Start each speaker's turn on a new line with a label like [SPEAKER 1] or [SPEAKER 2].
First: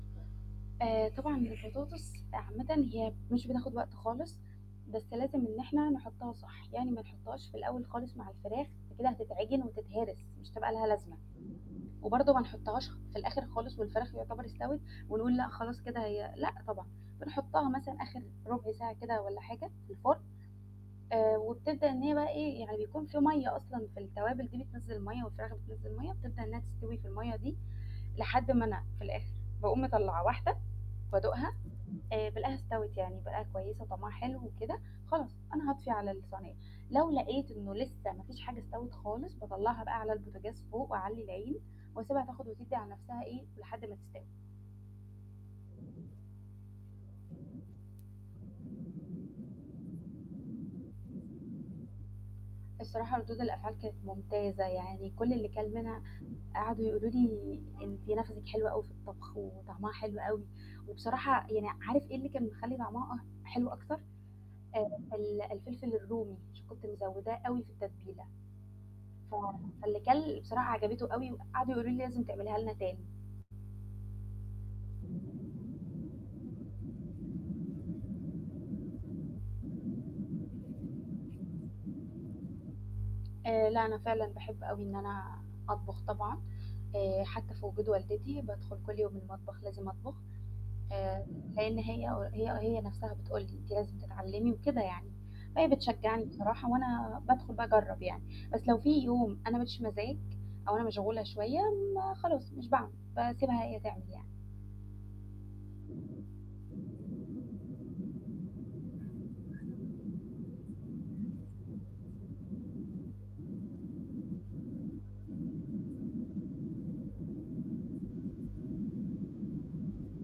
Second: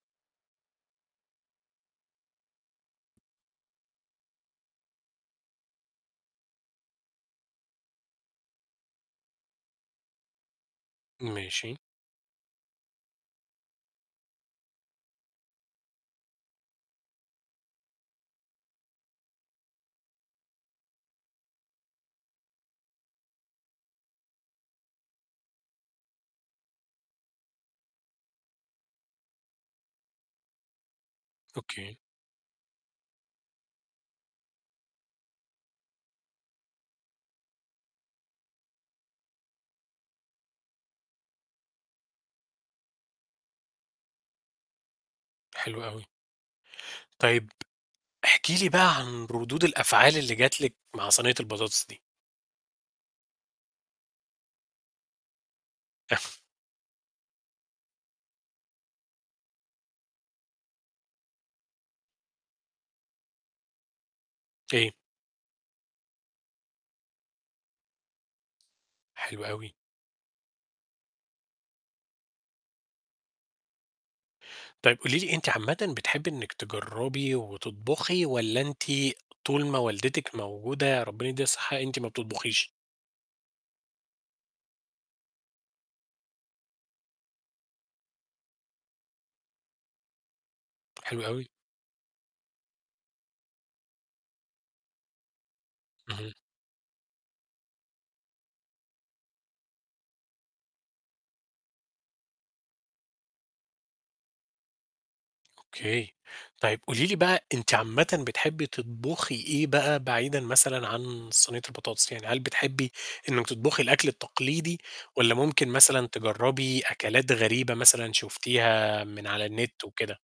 [SPEAKER 1] آآ طبعًا البطاطس عامةً هي مش بتاخد وقت خالص، بس لازم إن إحنا نحطها صح، يعني ما نحطهاش في الأول خالص مع الفراخ فكده هتتعجن وتتهرس مش هتبقى لها لازمة،
[SPEAKER 2] ماشي.
[SPEAKER 1] وبرضه ما نحطهاش في الآخر خالص والفراخ يعتبر استوت، ونقُول لأ خلاص كده هي لأ طبعًا، بنحطها مثلًا آخر رُبع ساعة كده والّا حاجة في الفرن، آآ وبتبدأ إن هي بقى إيه يعني يكون في مَيّة أصلًا في التوابل دي بتنزّل المَيّه، والفراخ بتنزّل مَيّه، بتبدأ إنها تستوي في المَيّه دي، لحد ما أنا في الآخر باقوم مطلّعة واحدة بادوقها
[SPEAKER 2] أوكي.
[SPEAKER 1] آآ بالقاها استوت يعني بالقاها كويسة وطعمها حلو وكده، خلاص أنا هاطفي على الصنيّة، لو لقيت إنه لِسّه ما فيش حاجة استوت خالص باطلّعها بقى على البوتاجاز فوق وأعلّي العين واسيبها تاخد وتدّي على نَفْسها إيه، لحد ما تستوي.
[SPEAKER 2] حلو أوي. طيب احكِ لي بقى عن ردود الأفعال اللي جات لِك مع صنية البطاطس دي.
[SPEAKER 1] الصراحة ردود الأفعال كانت ممتازة، يعني كُل اللي كَل منها قعدوا يقولوا لي: "أنتِ نَفَسِك حلو أوي في الطبخ وطعمها حلو أوي."، وبصراحة يعني عارف إيه اللي كان مخلّي طعمها حلو أكتر، آآ
[SPEAKER 2] إيه؟
[SPEAKER 1] ال الفلفل الرومي عشان كنت مزوّداه أوي في التتبيلة. ف
[SPEAKER 2] حلو أوي.
[SPEAKER 1] فاللي كَل بصراحة عجبته أوي وقعدوا يقولوا لي: "لازم تعمليها لنا تاني."
[SPEAKER 2] طيب قُولِي لي أنتِ عامةً بتحبي إنك تجرّبي وتطبخي والّا أنتِ طول ما والدتِك موجودة، ربنا يدّيها الصحة، أنتِ ما بتطبخيش؟
[SPEAKER 1] آآ لأ أنا فعلًا باحب أوي إن أنا أطبخ طبعًا، آآ حتى في وجود والدتي بادخل كل يوم المطبخ لازم أطبخ،
[SPEAKER 2] حلو
[SPEAKER 1] آآ
[SPEAKER 2] أوي.
[SPEAKER 1] لأن هي هي هي نَفْسها بتقُول لي: "أنتِ لازم تتعلمي." وكده يعني، فهي بتشجّعني
[SPEAKER 2] اهم.
[SPEAKER 1] بصراحة وأنا بادخل باجرّب يعني، بس لو في يوم أنا ما ليش مزاج أو أنا مشغولة شوية ما خلاص مش باعمل، باسيبها هي تعمل يعني.
[SPEAKER 2] أوكي. طيب قُولِي لي بقى أنتِ عامةً بتحبي تطبخي إيه بقى بعيدًا مثلًا عن صنيّة البطاطس يعني؟ هل بتحبي إنك تطبخي الأكل التقليدي والّا ممكن مثلًا تجرّبي أكلات غريبة مثلًا شُفتيها من على النت وكده؟